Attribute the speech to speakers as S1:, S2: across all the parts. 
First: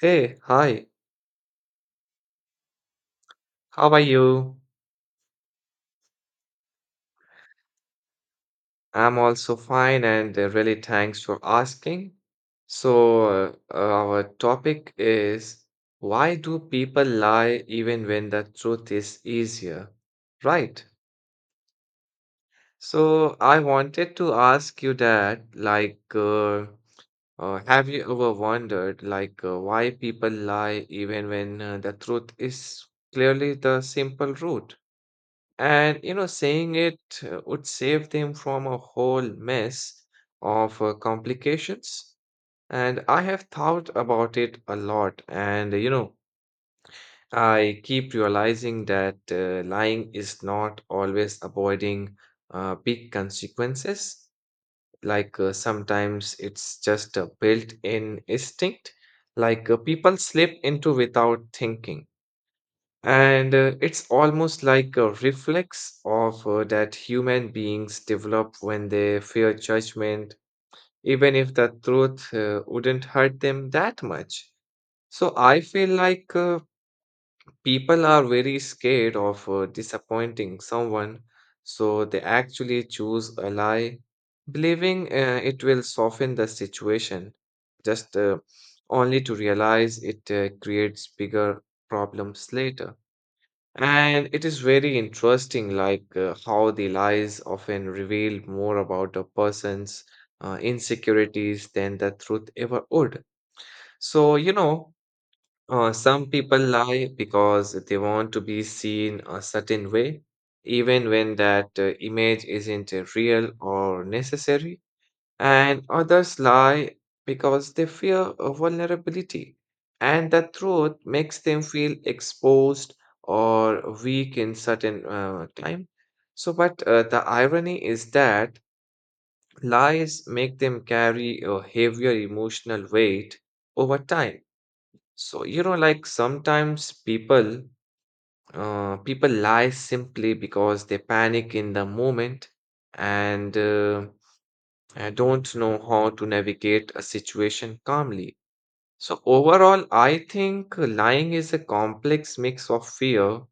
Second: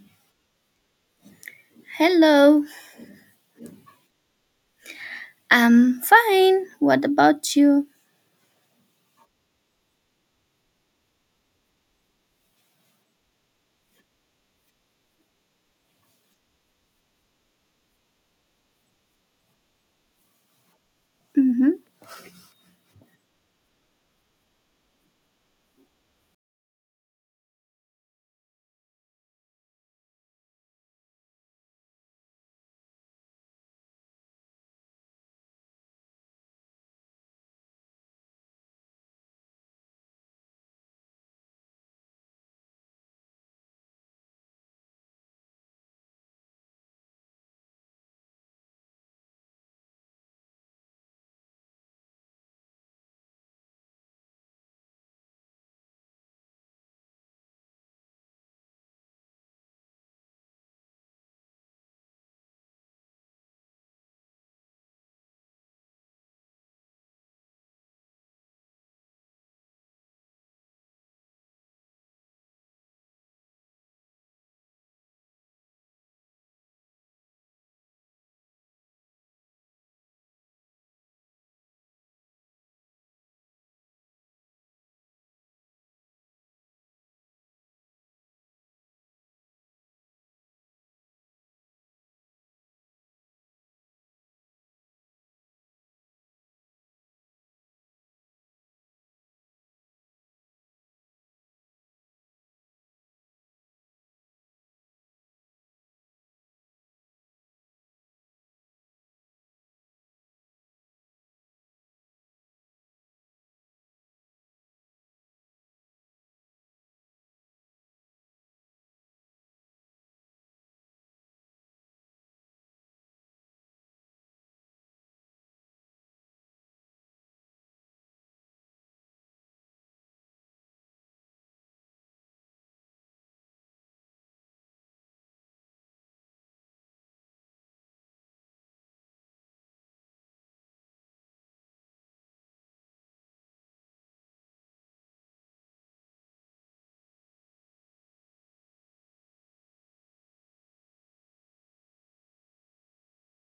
S1: Hey, hi.
S2: Hello,
S1: How are you?
S2: I'm fine. What about you?
S1: I'm also fine, and really thanks for asking. So, our topic is why do people lie even when the truth is easier? Right.
S2: hmm
S1: So, I wanted to ask you that, have you ever wondered, why people lie even when the truth is clearly the simple route? And you know, saying it would save them from a whole mess of complications. And I have thought about it a lot. And you know, I keep realizing that lying is not always avoiding big consequences. Sometimes it's just a built-in instinct, like people slip into without thinking. And it's almost like a reflex of that human beings develop when they fear judgment, even if the truth wouldn't hurt them that much. So I feel like people are very scared of disappointing someone, so they actually choose a lie, believing it will soften the situation, just only to realize it creates bigger problems later. And it is very interesting, like how the lies often reveal more about a person's insecurities than the truth ever would. So, you know, some people lie because they want to be seen a certain way, even when that image isn't real or necessary, and others lie because they fear a vulnerability, and that truth makes them feel exposed or weak in certain time. So, but the irony is that lies make them carry a heavier emotional weight over time. So, you know, like sometimes people lie simply because they panic in the moment and I don't know how to navigate a situation calmly. So, overall, I think lying is a complex mix of fear,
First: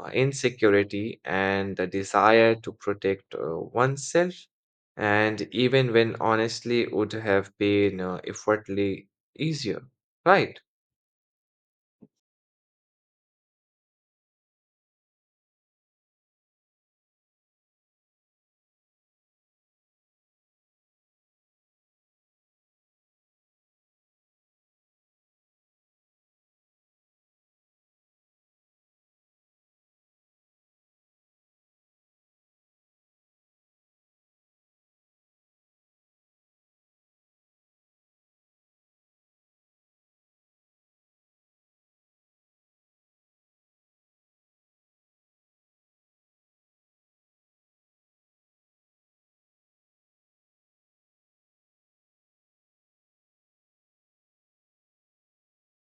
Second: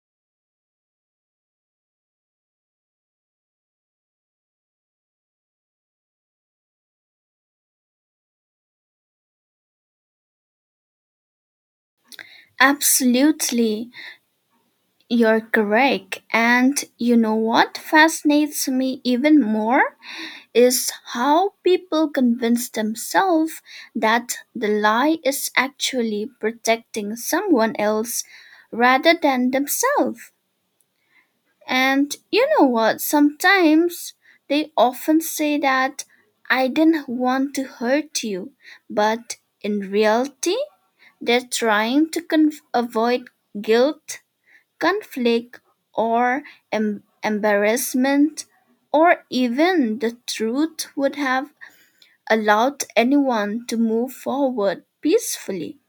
S1: insecurity, and the desire to protect oneself. And even when honestly would have been effortlessly easier, right?
S2: Absolutely, you're correct. And you know what fascinates me even more is how people convince themselves that the lie is actually protecting someone else rather than themselves. And you know what? Sometimes they often say that I didn't want to hurt you, but in reality, they're trying to avoid guilt, conflict, or embarrassment, or even the truth would have allowed anyone to move forward peacefully.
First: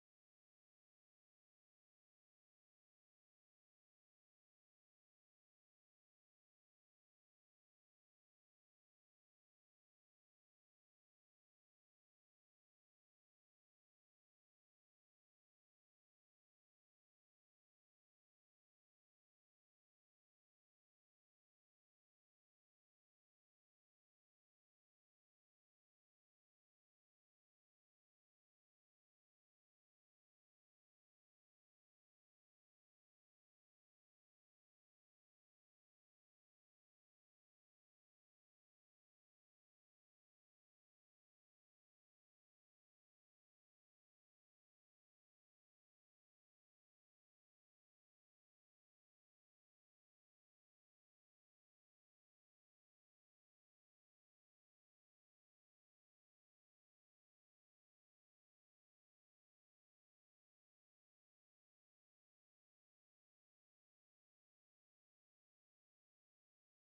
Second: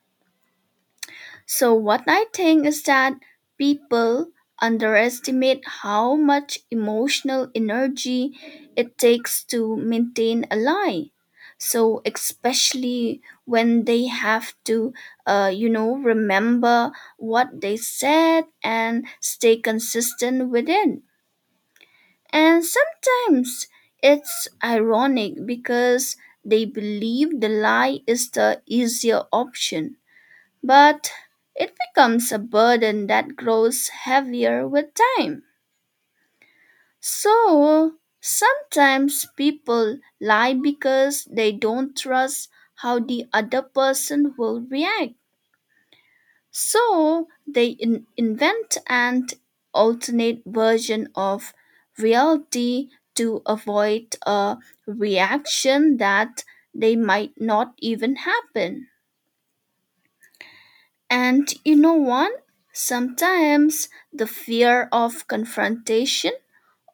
S2: So, what I think is that people underestimate how much emotional energy it takes to maintain a lie. So, especially when they have to, remember what they said and stay consistent with it. And sometimes it's ironic because they believe the lie is the easier option, but it becomes a burden that grows heavier with time. So sometimes people lie because they don't trust how the other person will react. So they invent an alternate version of reality to avoid a reaction that they might not even happen. And you know what? Sometimes the fear of confrontation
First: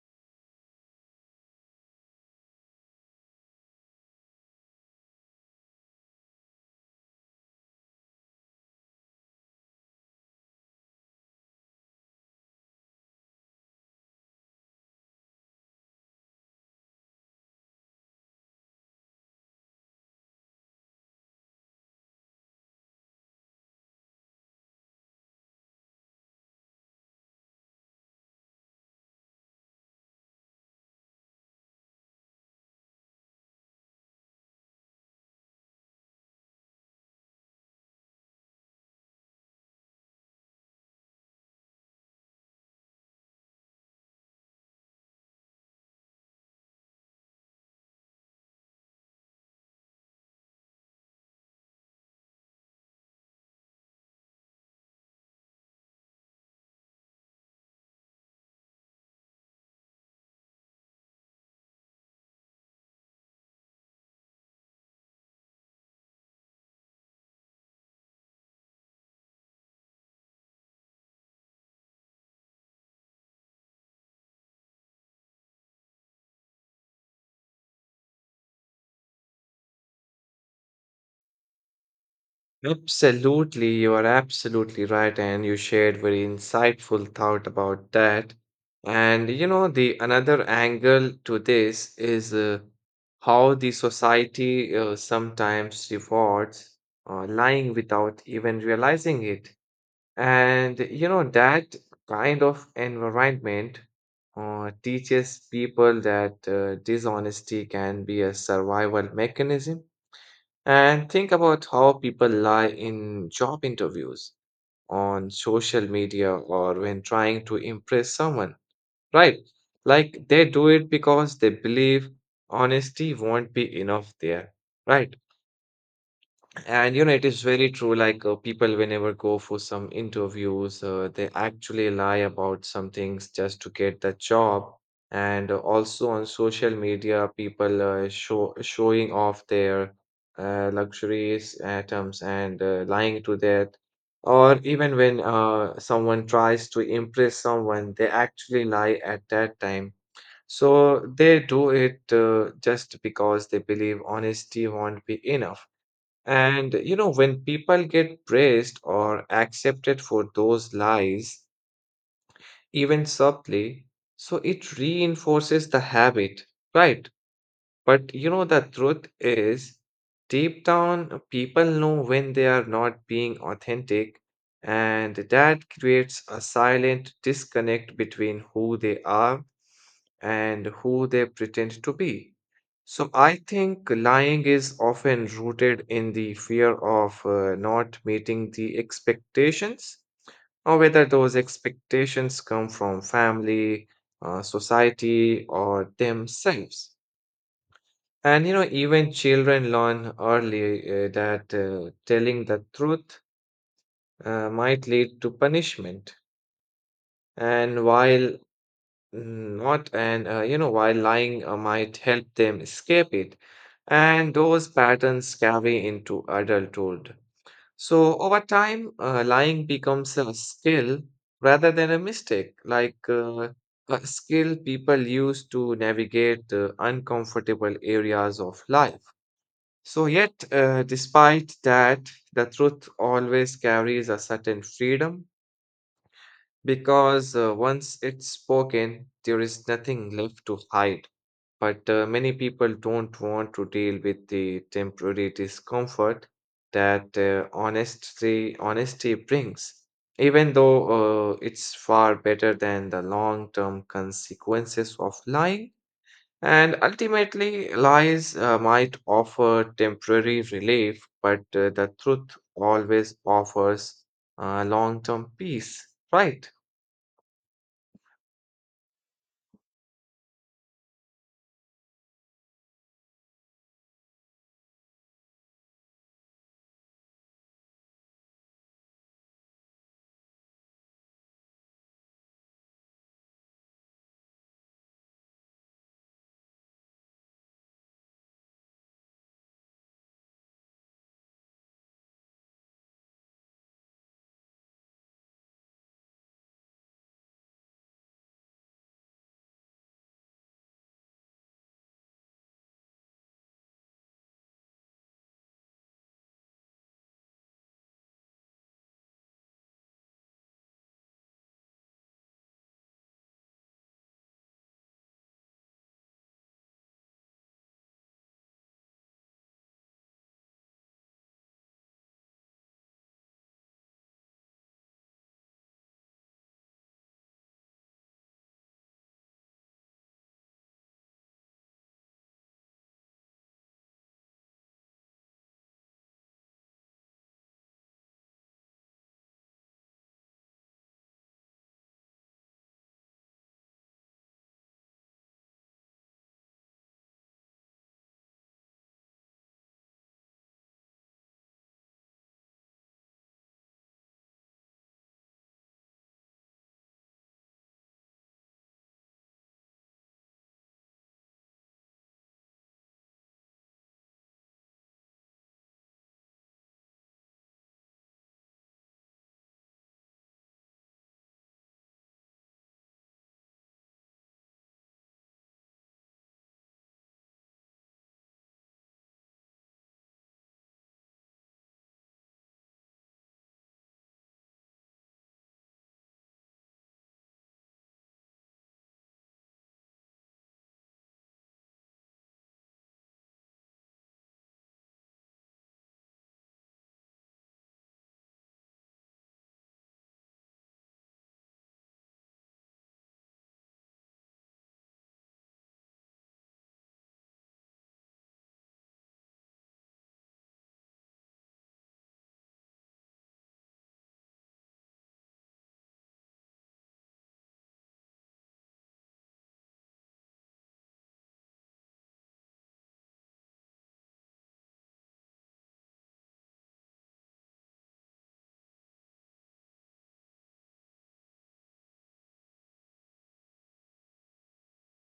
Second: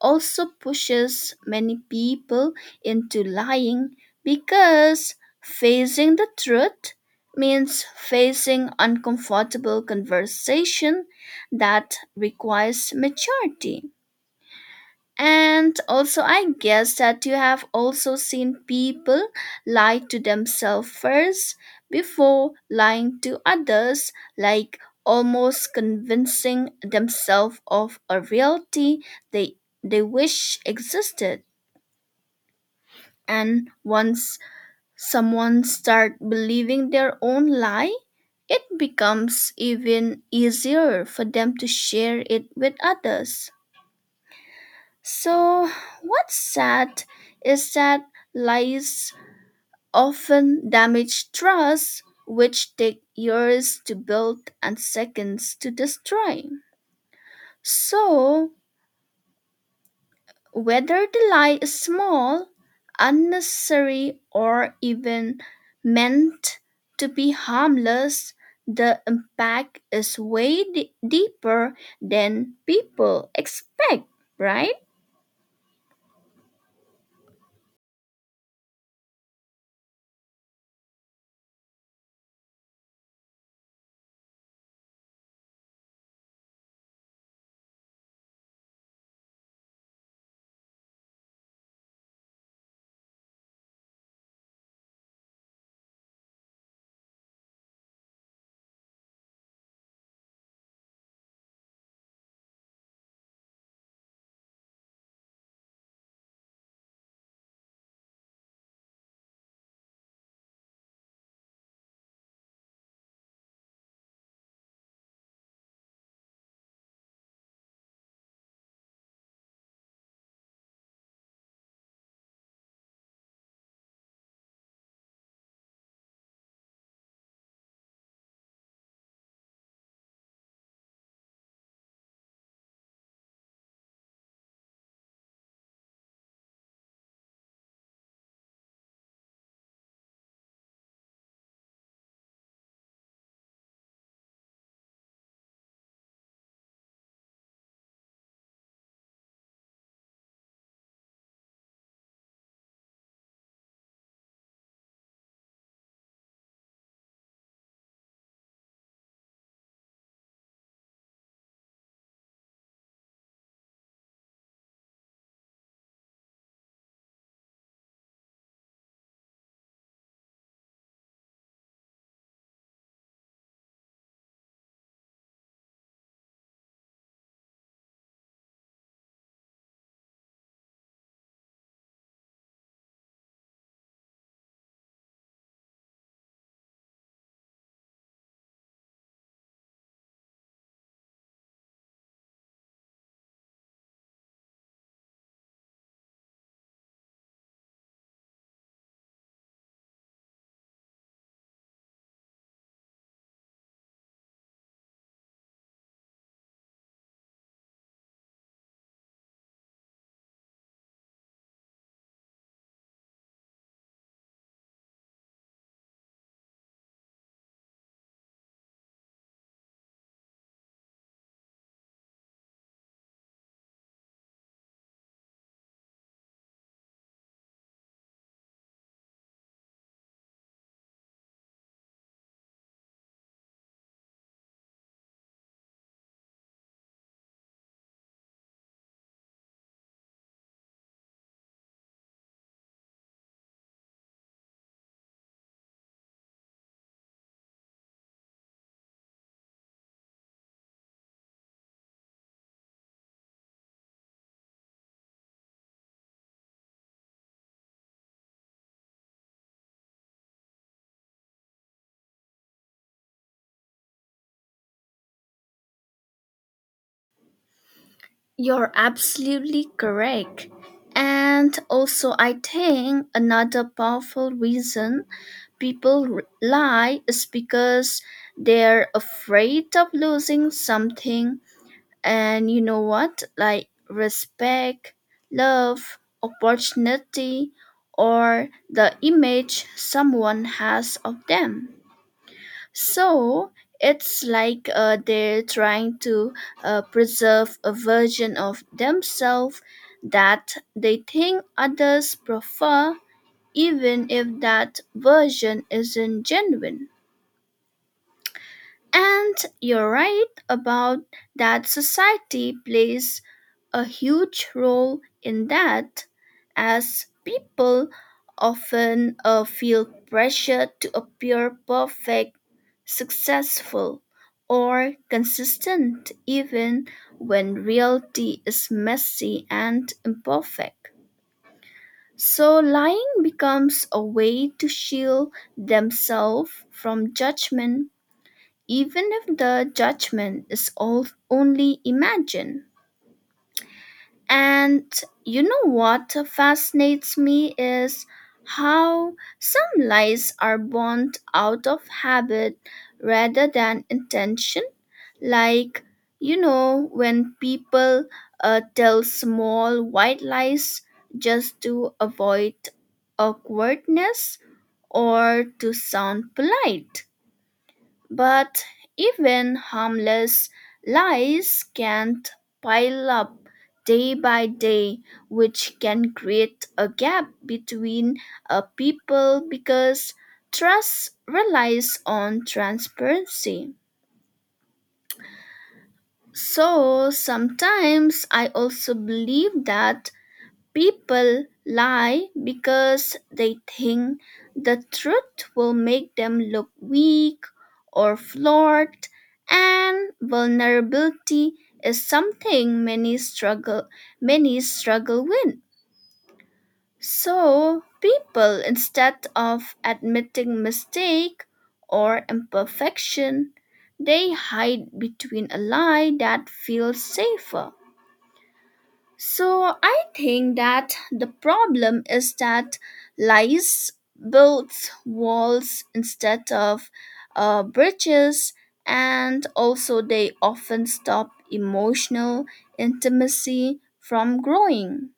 S2: also pushes many people into lying because facing the truth means facing uncomfortable conversation that requires maturity. And also, I guess that you have also seen people lie to themselves first before lying to others, like almost convincing themselves of a reality they, they wish existed. And once someone start believing their own lie, it becomes even easier for them to share it with others. So, what's sad is that lies often damage trust, which take years to build and seconds to destroy. So, whether the lie is small, unnecessary, or even meant to be harmless, the impact is way deeper than people expect, right?
S1: Absolutely, you are absolutely right, and you shared very insightful thought about that. And you know, the another angle to this is how the society sometimes rewards lying without even realizing it. And you know, that kind of environment teaches people that dishonesty can be a survival mechanism, and think about how people lie in job interviews, on social media, or when trying to impress someone, right? Like they do it because they believe honesty won't be enough there, right? And you know, it is very true. Like people, whenever go for some interviews, they actually lie about some things just to get the job. And also on social media, people showing off their luxurious items and lying to that. Or even when someone tries to impress someone, they actually lie at that time. So they do it just because they believe honesty won't be enough. And you know, when people get praised or accepted for those lies, even subtly, so it reinforces the habit, right? But you know, the truth is, deep down, people know when they are not being authentic, and that creates a silent disconnect between who they are and who they pretend to be. So I think lying is often rooted in the fear of not meeting the expectations, or whether those expectations come from family, society, or themselves. And you know, even children learn early that telling the truth might lead to punishment. And while Not, and You know, while lying might help them escape it. And those patterns carry into adulthood. So over time, lying becomes a skill rather than a mistake, like a skill people use to navigate uncomfortable areas of life. So, yet, despite that, the truth always carries a certain freedom. Because once it's spoken, there is nothing left to hide. But many people don't want to deal with the temporary discomfort that honesty brings, even though it's far better than the long term consequences of lying. And ultimately, lies might offer temporary relief, but the truth always offers long term peace, right?
S2: You're absolutely correct. And also, I think another powerful reason people lie is because they're afraid of losing something. And you know what? Like respect, love, opportunity, or the image someone has of them. So it's like they're trying to preserve a version of themselves that they think others prefer, even if that version isn't genuine. And you're right about that society plays a huge role in that, as people often feel pressure to appear perfect, successful, or consistent, even when reality is messy and imperfect. So, lying becomes a way to shield themselves from judgment, even if the judgment is all only imagined. And you know what fascinates me is how some lies are born out of habit rather than intention. Like, you know, when people tell small white lies just to avoid awkwardness or to sound polite. But even harmless lies can pile up day by day, which can create a gap between a people because trust relies on transparency. So sometimes I also believe that people lie because they think the truth will make them look weak or flawed, and vulnerability is something many struggle with. So, people instead of admitting mistake or imperfection, they hide between a lie that feels safer. So I think that the problem is that lies builds walls instead of bridges, and also they often stop emotional intimacy from growing.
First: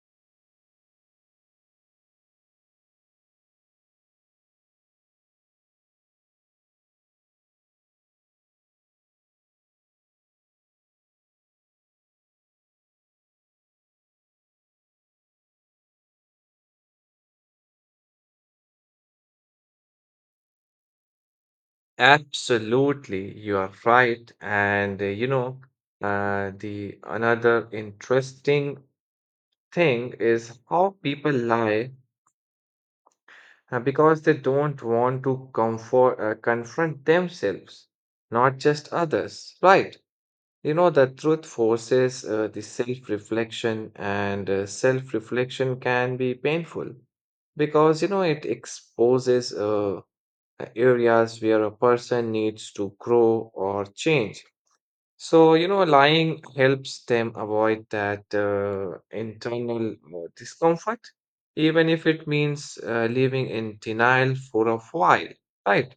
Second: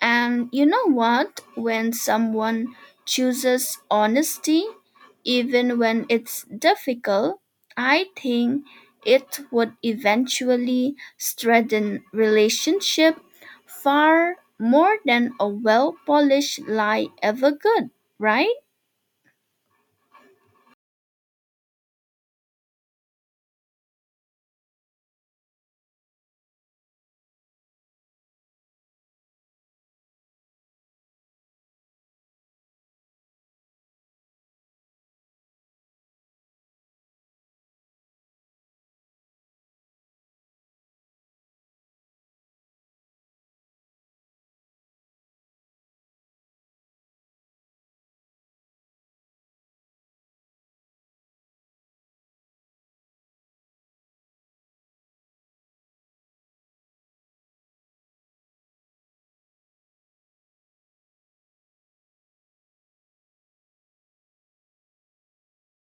S2: And you know what? When someone chooses honesty, even when it's difficult, I think it would eventually strengthen relationship far more than a well-polished lie ever could, right?
S1: Absolutely, you are right. And you know, the another interesting thing is how people lie because they don't want to confront themselves, not just others, right? You know, the truth forces the self-reflection, and self-reflection can be painful because you know it exposes areas where a person needs to grow or change. So, you know, lying helps them avoid that internal discomfort, even if it means living in denial for a while, right?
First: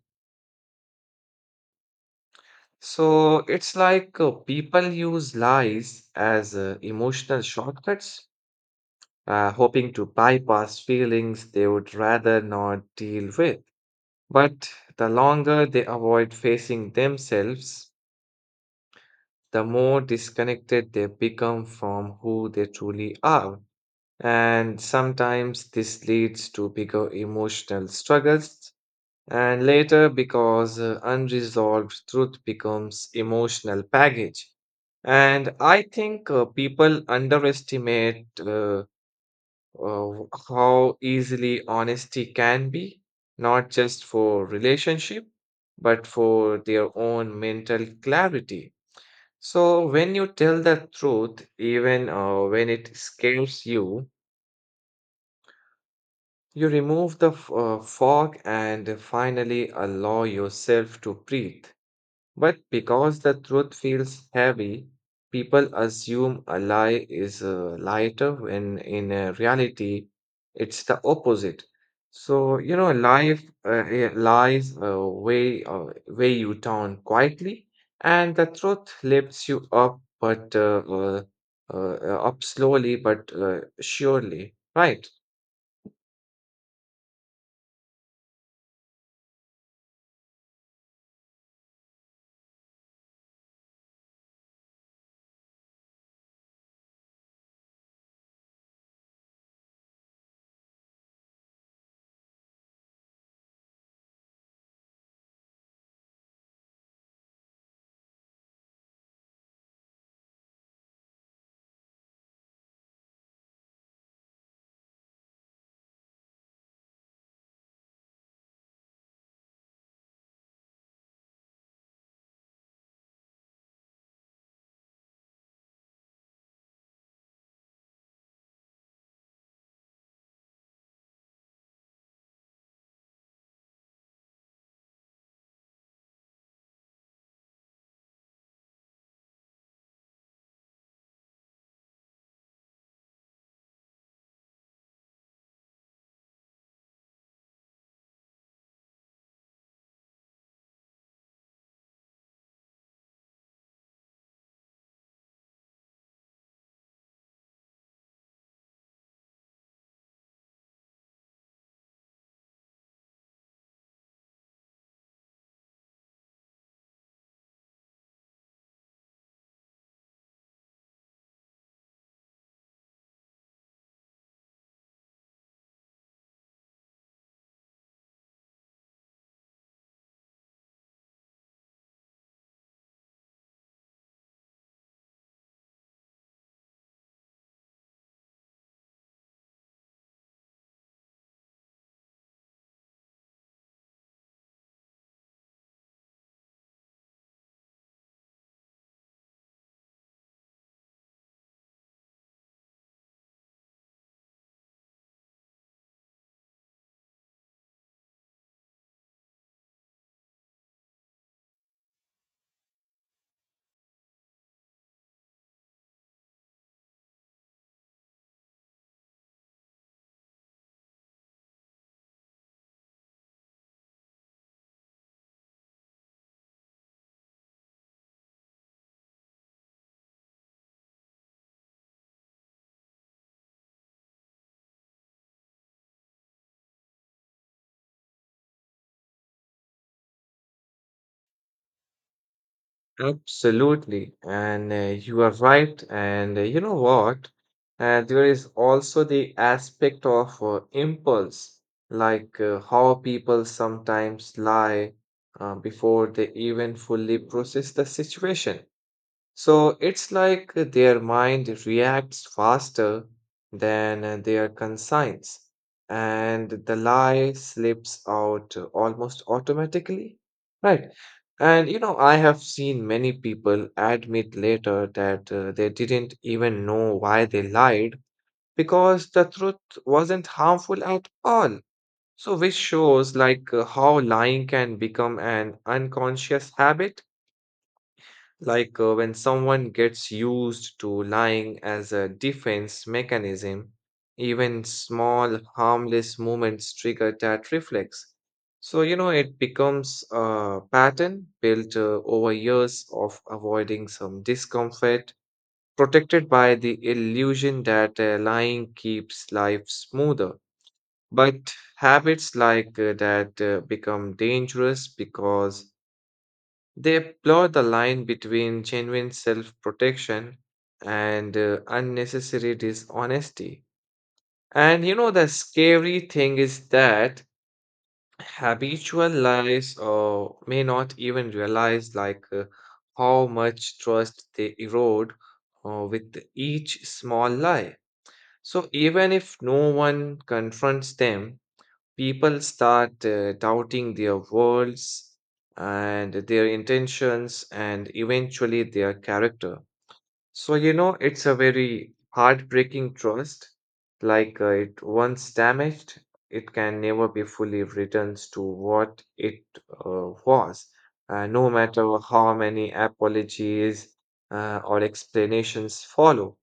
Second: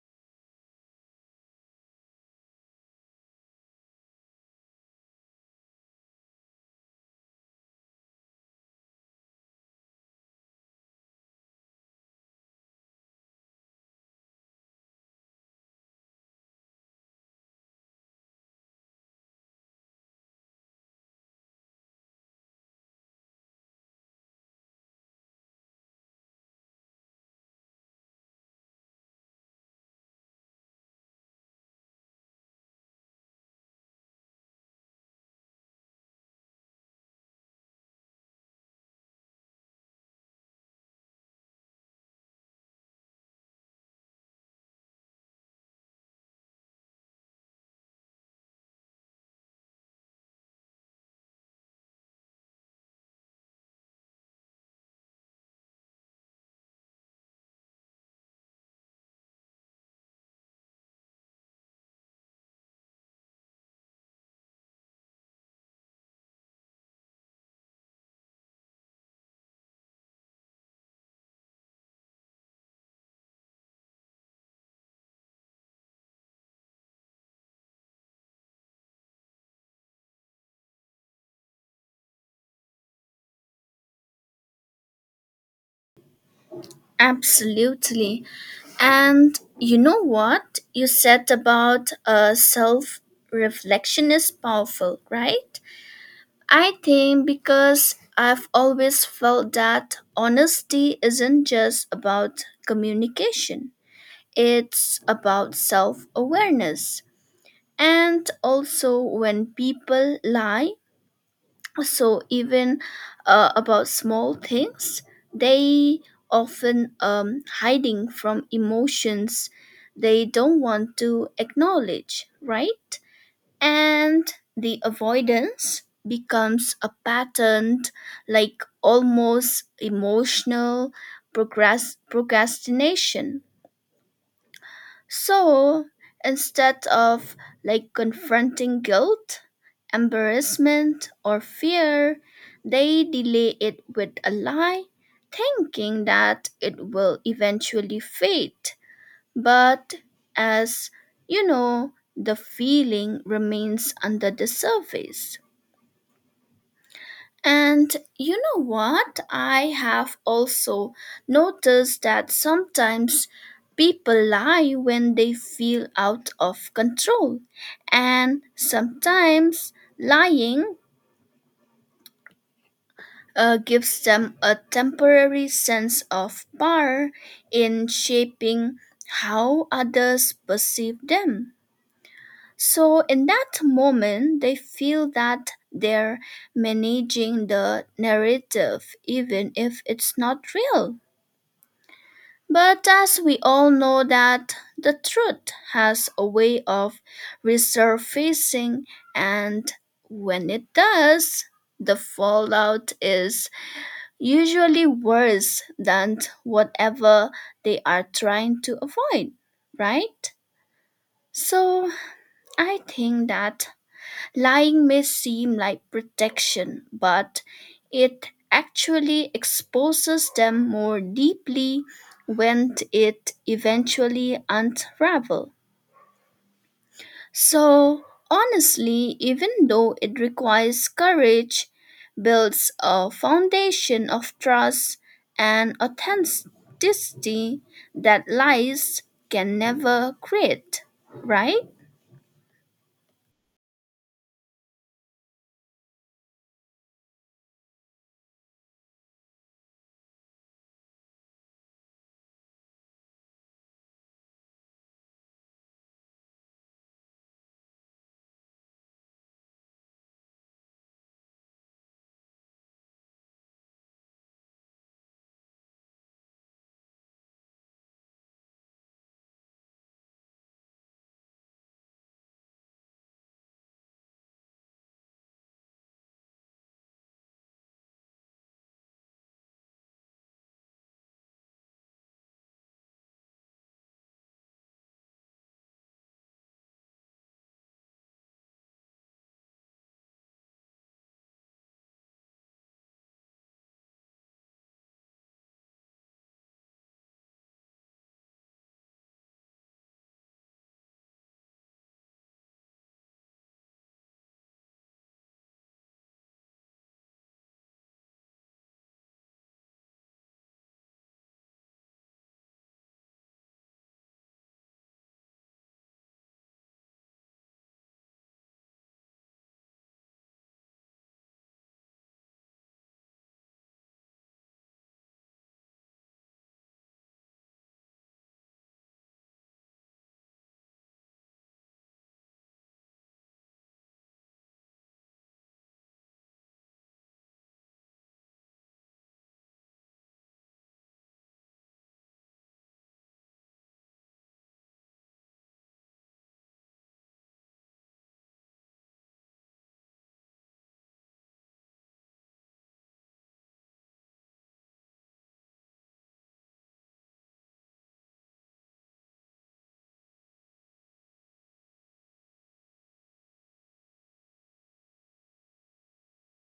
S1: So it's like people use lies as emotional shortcuts, hoping to bypass feelings they would rather not deal with. But the longer they avoid facing themselves, the more disconnected they become from who they truly are. And sometimes this leads to bigger emotional struggles. And later, because unresolved truth becomes emotional baggage. And I think people underestimate uh, how easily honesty can be, not just for relationship, but for their own mental clarity. So when you tell the truth, even when it scares you, you remove the fog and finally allow yourself to breathe. But because the truth feels heavy, people assume a lie is lighter when in reality it's the opposite. So, you know, lies weigh you down quietly, and the truth lifts you up, but uh, up slowly but surely, right?
S2: Absolutely. And you know what you said about self reflection is powerful, right? I think because I've always felt that honesty isn't just about communication, it's about self awareness. And also, when people lie, so even about small things, they often hiding from emotions they don't want to acknowledge, right? And the avoidance becomes a pattern, like almost emotional procrastination. So instead of like confronting guilt, embarrassment, or fear, they delay it with a lie, thinking that it will eventually fade, but as you know, the feeling remains under the surface. And you know what? I have also noticed that sometimes people lie when they feel out of control, and sometimes lying gives them a temporary sense of power in shaping how others perceive them. So, in that moment, they feel that they're managing the narrative, even if it's not real. But as we all know, that the truth has a way of resurfacing, and when it does, the fallout is usually worse than whatever they are trying to avoid, right? So, I think that lying may seem like protection, but it actually exposes them more deeply when it eventually unravels. So, honestly, even though it requires courage, builds a foundation of trust and authenticity that lies can never create, right?
S1: Absolutely. And you are right. And you know what? There is also the aspect of impulse, like how people sometimes lie before they even fully process the situation. So it's like their mind reacts faster than their conscience, and the lie slips out almost automatically. Right. And you know, I have seen many people admit later that they didn't even know why they lied because the truth wasn't harmful at all. So, which shows like how lying can become an unconscious habit like when someone gets used to lying as a defense mechanism, even small harmless movements trigger that reflex. So, you know, it becomes a pattern built over years of avoiding some discomfort, protected by the illusion that lying keeps life smoother. But habits like that become dangerous because they blur the line between genuine self protection and unnecessary dishonesty. And you know, the scary thing is that habitual lies or may not even realize like how much trust they erode with each small lie. So even if no one confronts them, people start doubting their worlds and their intentions and eventually their character. So, you know, it's a very heartbreaking trust. Like it once damaged, it can never be fully returned to what it was. No matter how many apologies or explanations follow.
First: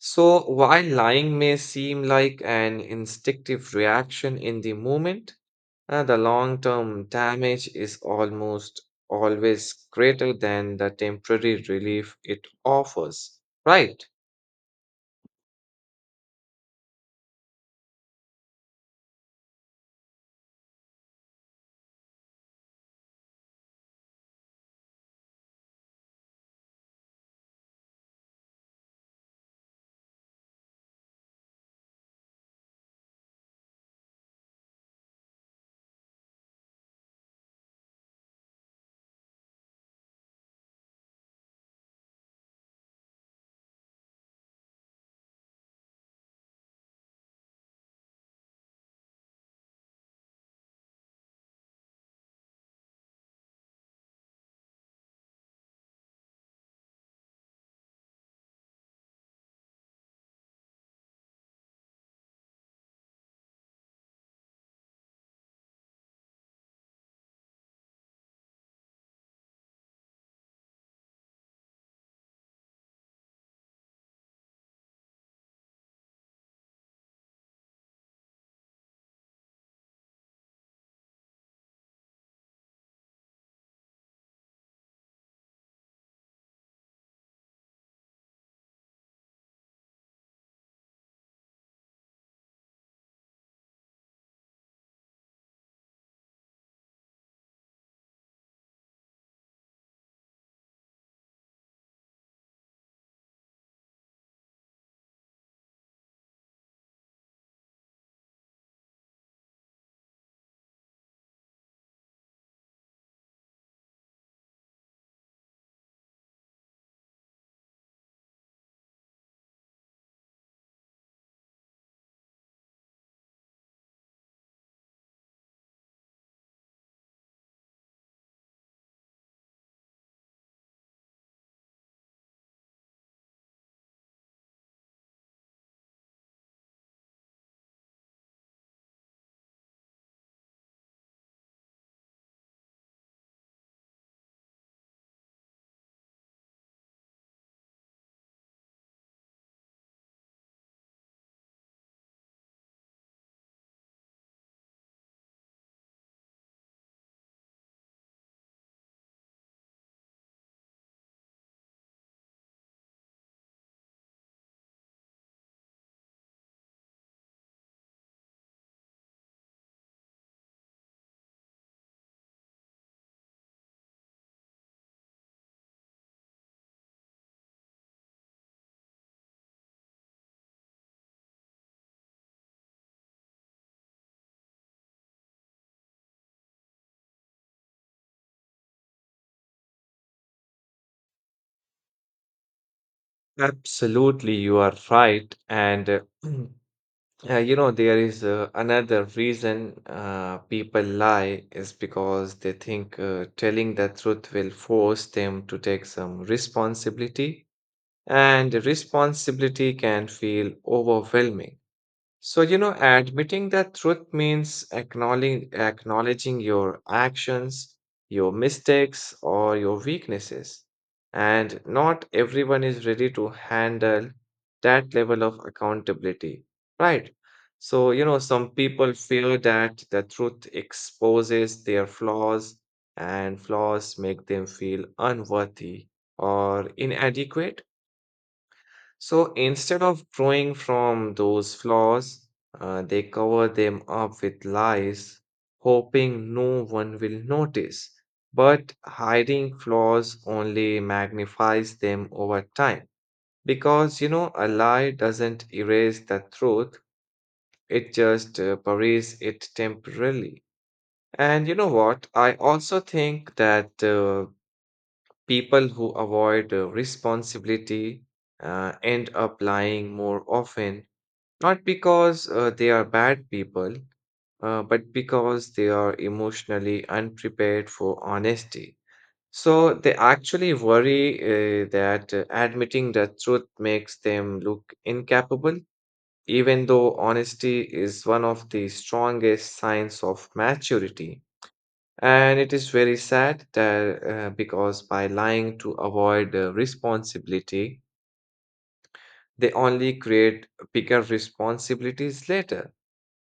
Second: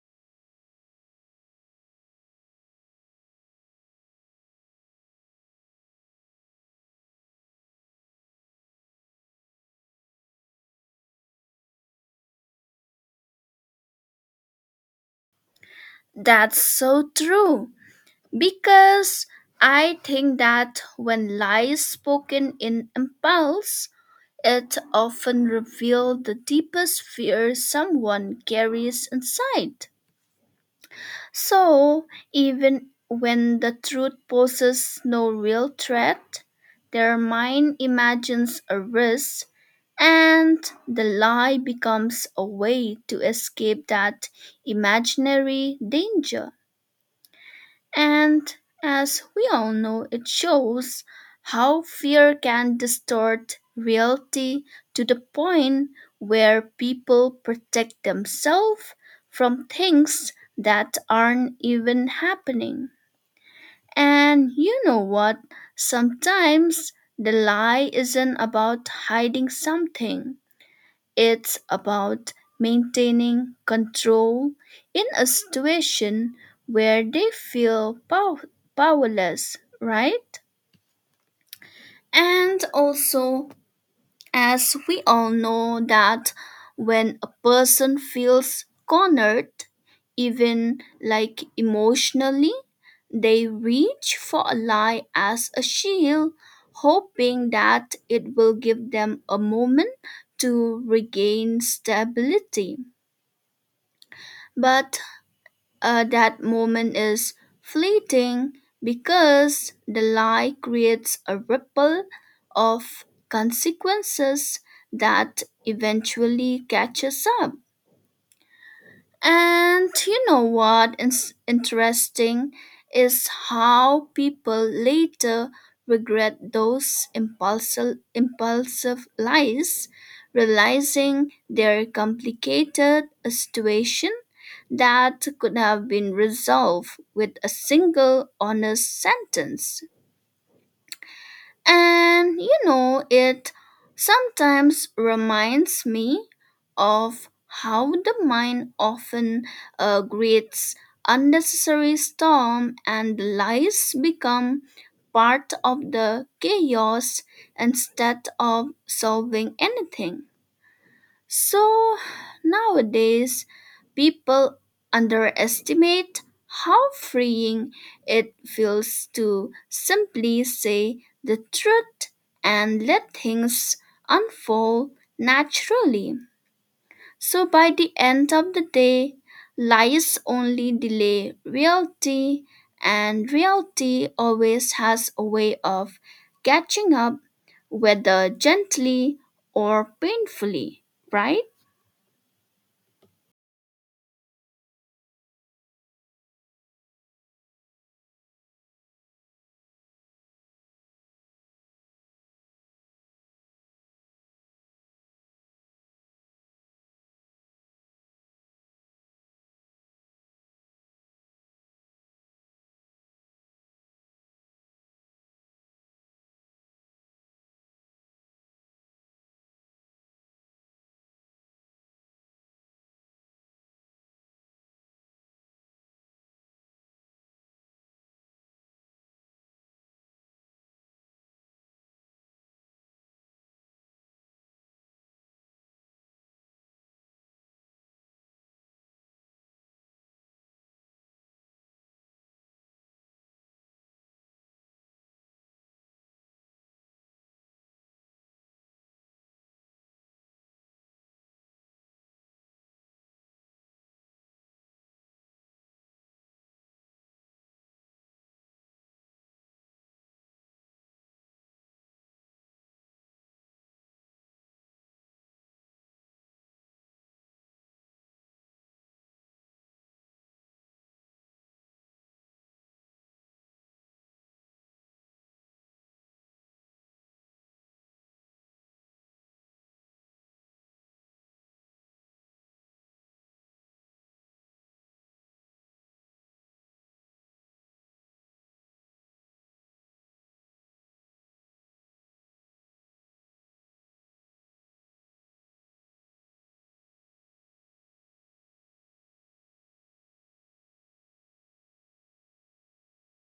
S1: So, while lying may seem like an instinctive reaction in the moment, the long term damage is almost always greater than the temporary relief it offers. Right?
S2: That's so true. Because I think that when lies spoken in impulse, it often reveals the deepest fear someone carries inside. So, even when the truth poses no real threat, their mind imagines a risk, and the lie becomes a way to escape that imaginary danger. And as we all know, it shows how fear can distort reality to the point where people protect themselves from things that aren't even happening. And you know what? Sometimes the lie isn't about hiding something. It's about maintaining control in a situation where they feel powerless, right? And also, as we all know, that when a person feels cornered, even like emotionally, they reach for a lie as a shield, hoping that it will give them a moment to regain stability. But that moment is fleeting because the lie creates a ripple of consequences that eventually catches up. And you know what is interesting is how people later regret those impulsive lies, realizing they complicated a situation that could have been resolved with a single honest sentence. And you know, it sometimes reminds me of how the mind often creates unnecessary storm and lies become part of the chaos instead of solving anything. So nowadays, people underestimate how freeing it feels to simply say the truth and let things unfold naturally. So by the end of the day, lies only delay reality, and reality always has a way of catching up, whether gently or painfully, right?
S1: Absolutely, you are right. And you know, there is another reason people lie is because they think telling the truth will force them to take some responsibility, and responsibility can feel overwhelming. So, you know, admitting that truth means acknowledging your actions, your mistakes, or your weaknesses. And not everyone is ready to handle that level of accountability, right? So, you know, some people fear that the truth exposes their flaws, and flaws make them feel unworthy or inadequate, so instead of growing from those flaws, they cover them up with lies, hoping no one will notice. But hiding flaws only magnifies them over time. Because, you know, a lie doesn't erase the truth, it just buries it temporarily. And you know what? I also think that people who avoid responsibility end up lying more often, not because they are bad people, but because they are emotionally unprepared for honesty. So they actually worry that admitting the truth makes them look incapable, even though honesty is one of the strongest signs of maturity. And it is very sad that because by lying to avoid responsibility, they only create bigger responsibilities later.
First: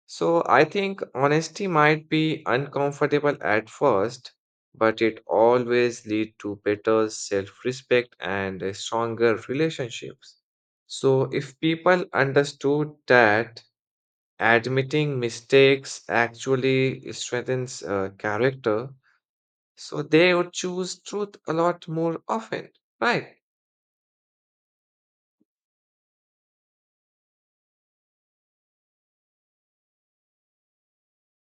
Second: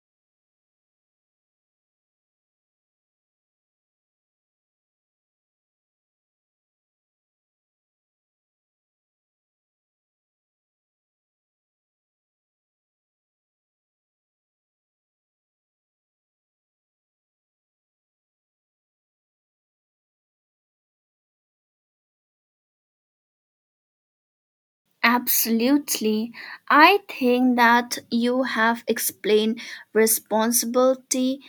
S1: So I think honesty might be uncomfortable at first, but it always lead to better self-respect and stronger relationships. So if people understood that admitting mistakes actually strengthens character, so they would choose truth a lot more often, right?
S2: Absolutely. I think that you have explained responsibility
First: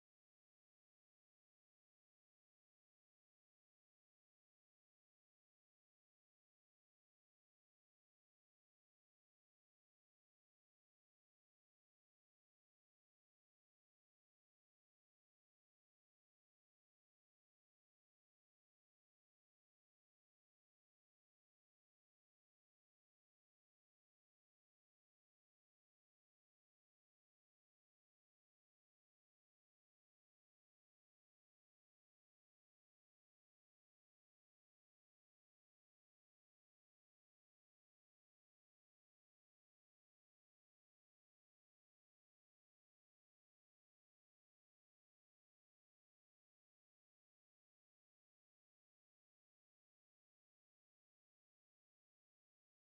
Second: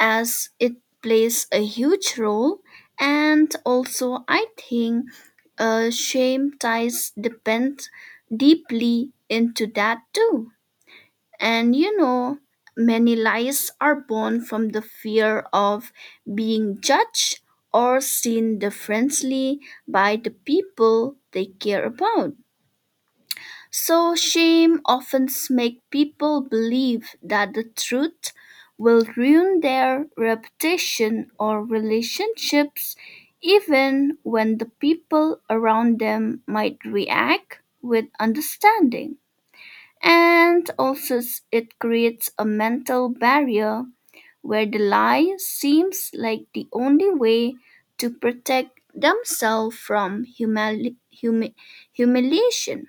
S2: as it plays a huge role. And also, I think shame ties depend deeply into that too. And you know, many lies are born from the fear of being judged or seen differently by the people they care about. So shame often makes people believe that the truth will ruin their reputation or relationships even when the people around them might react with understanding. And also it creates a mental barrier where the lie seems like the only way to protect themselves from humiliation.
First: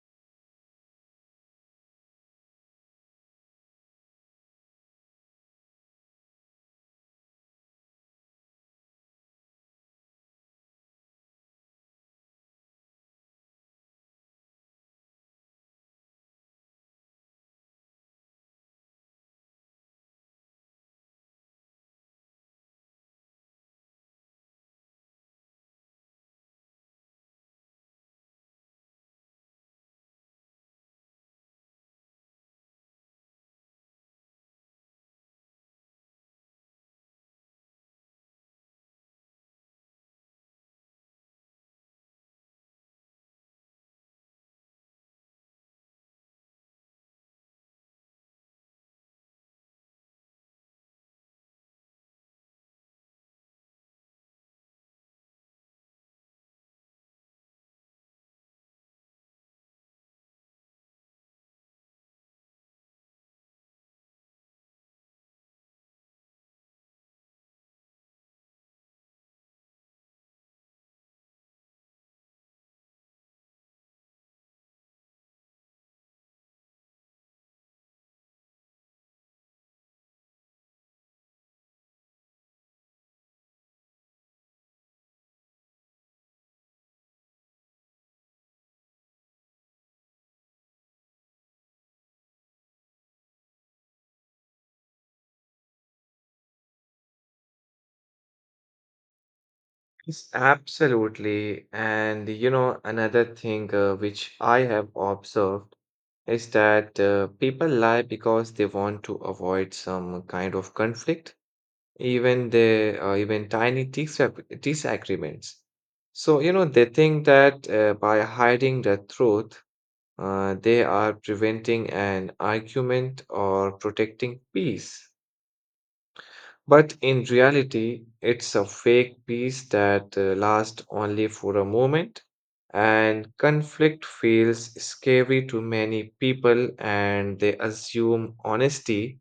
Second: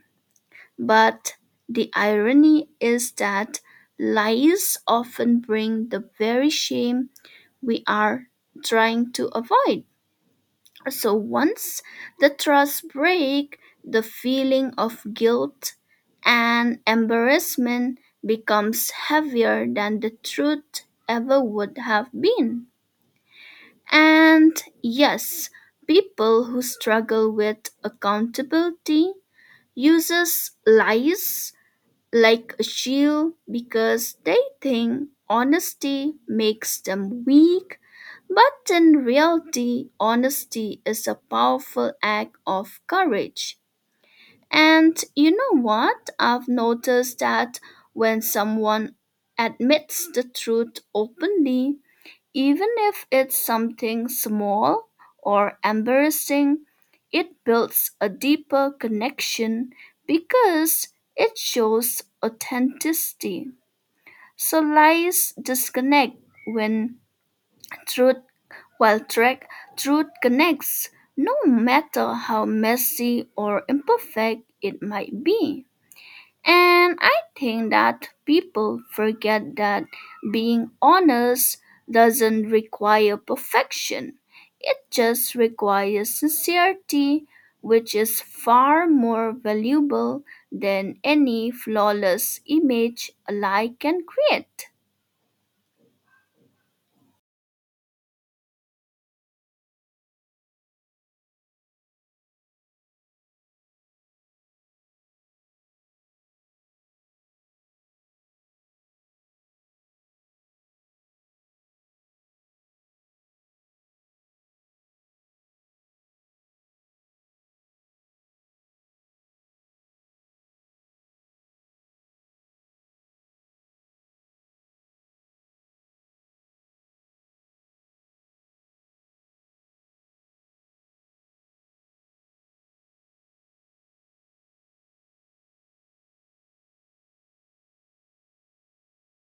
S2: But the irony is that lies often bring the very shame we are trying to avoid. So once the trust break, the feeling of guilt and embarrassment becomes heavier than the truth ever would have been. And yes, people who struggle with accountability uses lies like a shield because they think honesty makes them weak, but in reality, honesty is a powerful act of courage. And you know what? I've noticed that when someone admits the truth openly, even if it's something small or embarrassing, it builds a deeper connection because it shows authenticity. So lies disconnect when truth, while track, truth connects, no matter how messy or imperfect it might be. And I think that people forget that being honest doesn't require perfection. It just requires sincerity, which is far more valuable than any flawless image a lie can create.
S1: Yes, absolutely. And you know, another thing which I have observed is that people lie because they want to avoid some kind of conflict, even they even tiny disagreements. So you know they think that by hiding the truth, they are preventing an argument or protecting peace. But in reality, it's a fake peace that lasts only for a moment, and conflict feels scary to many people, and they assume honesty,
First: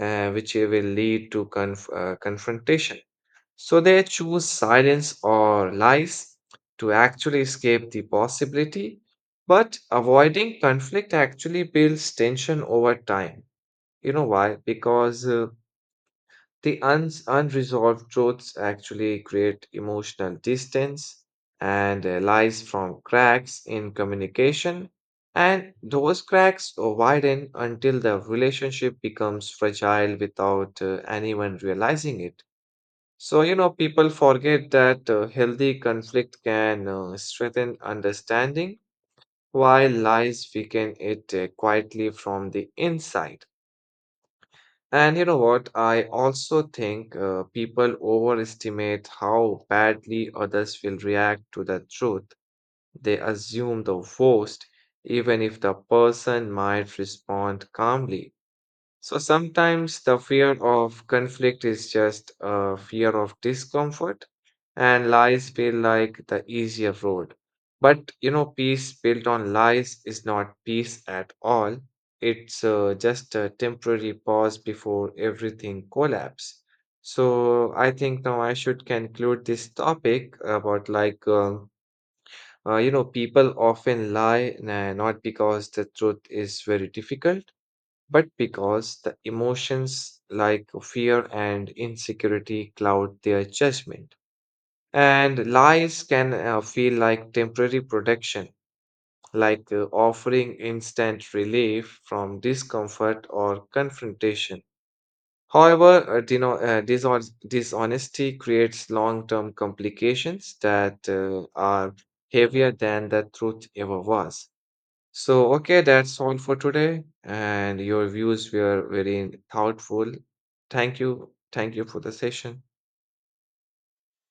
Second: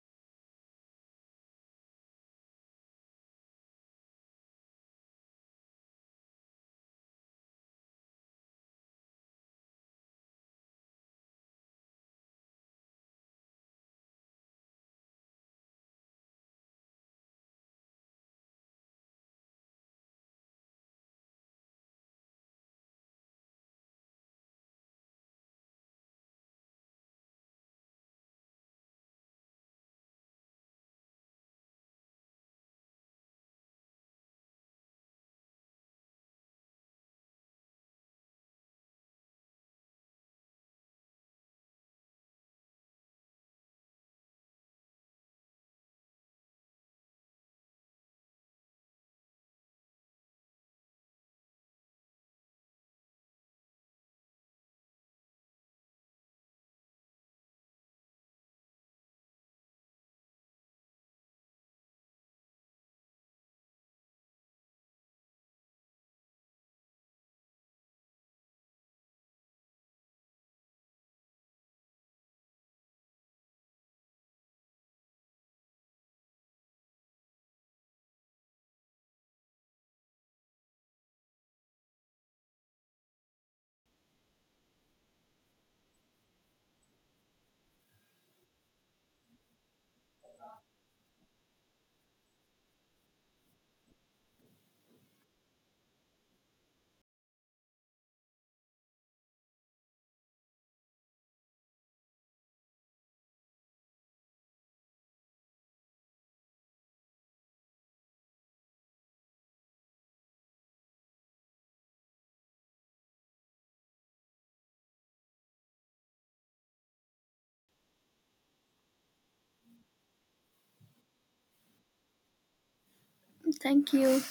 S1: which will lead to confrontation. So they choose silence or lies to actually escape the possibility. But avoiding conflict actually builds tension over time. You know why? Because the uns unresolved truths actually create emotional distance and lies from cracks in communication, and those cracks widen until the relationship becomes fragile without anyone realizing it. So, you know, people forget that healthy conflict can strengthen understanding, while lies weaken it quietly from the inside. And you know what? I also think people overestimate how badly others will react to the truth. They assume the worst, even if the person might respond calmly. So sometimes the fear of conflict is just a fear of discomfort, and lies feel like the easier road. But you know, peace built on lies is not peace at all. It's just a temporary pause before everything collapse. So I think now I should conclude this topic about like, you know, people often lie nah, not because the truth is very difficult, but because the emotions like fear and insecurity cloud their judgment. And lies can feel like temporary protection, like offering instant relief from discomfort or confrontation. However, dishonesty creates long term complications that are heavier than the truth ever was. So, okay, that's all for today. And your views were very thoughtful. Thank you. Thank you for the session.
S2: Thank you.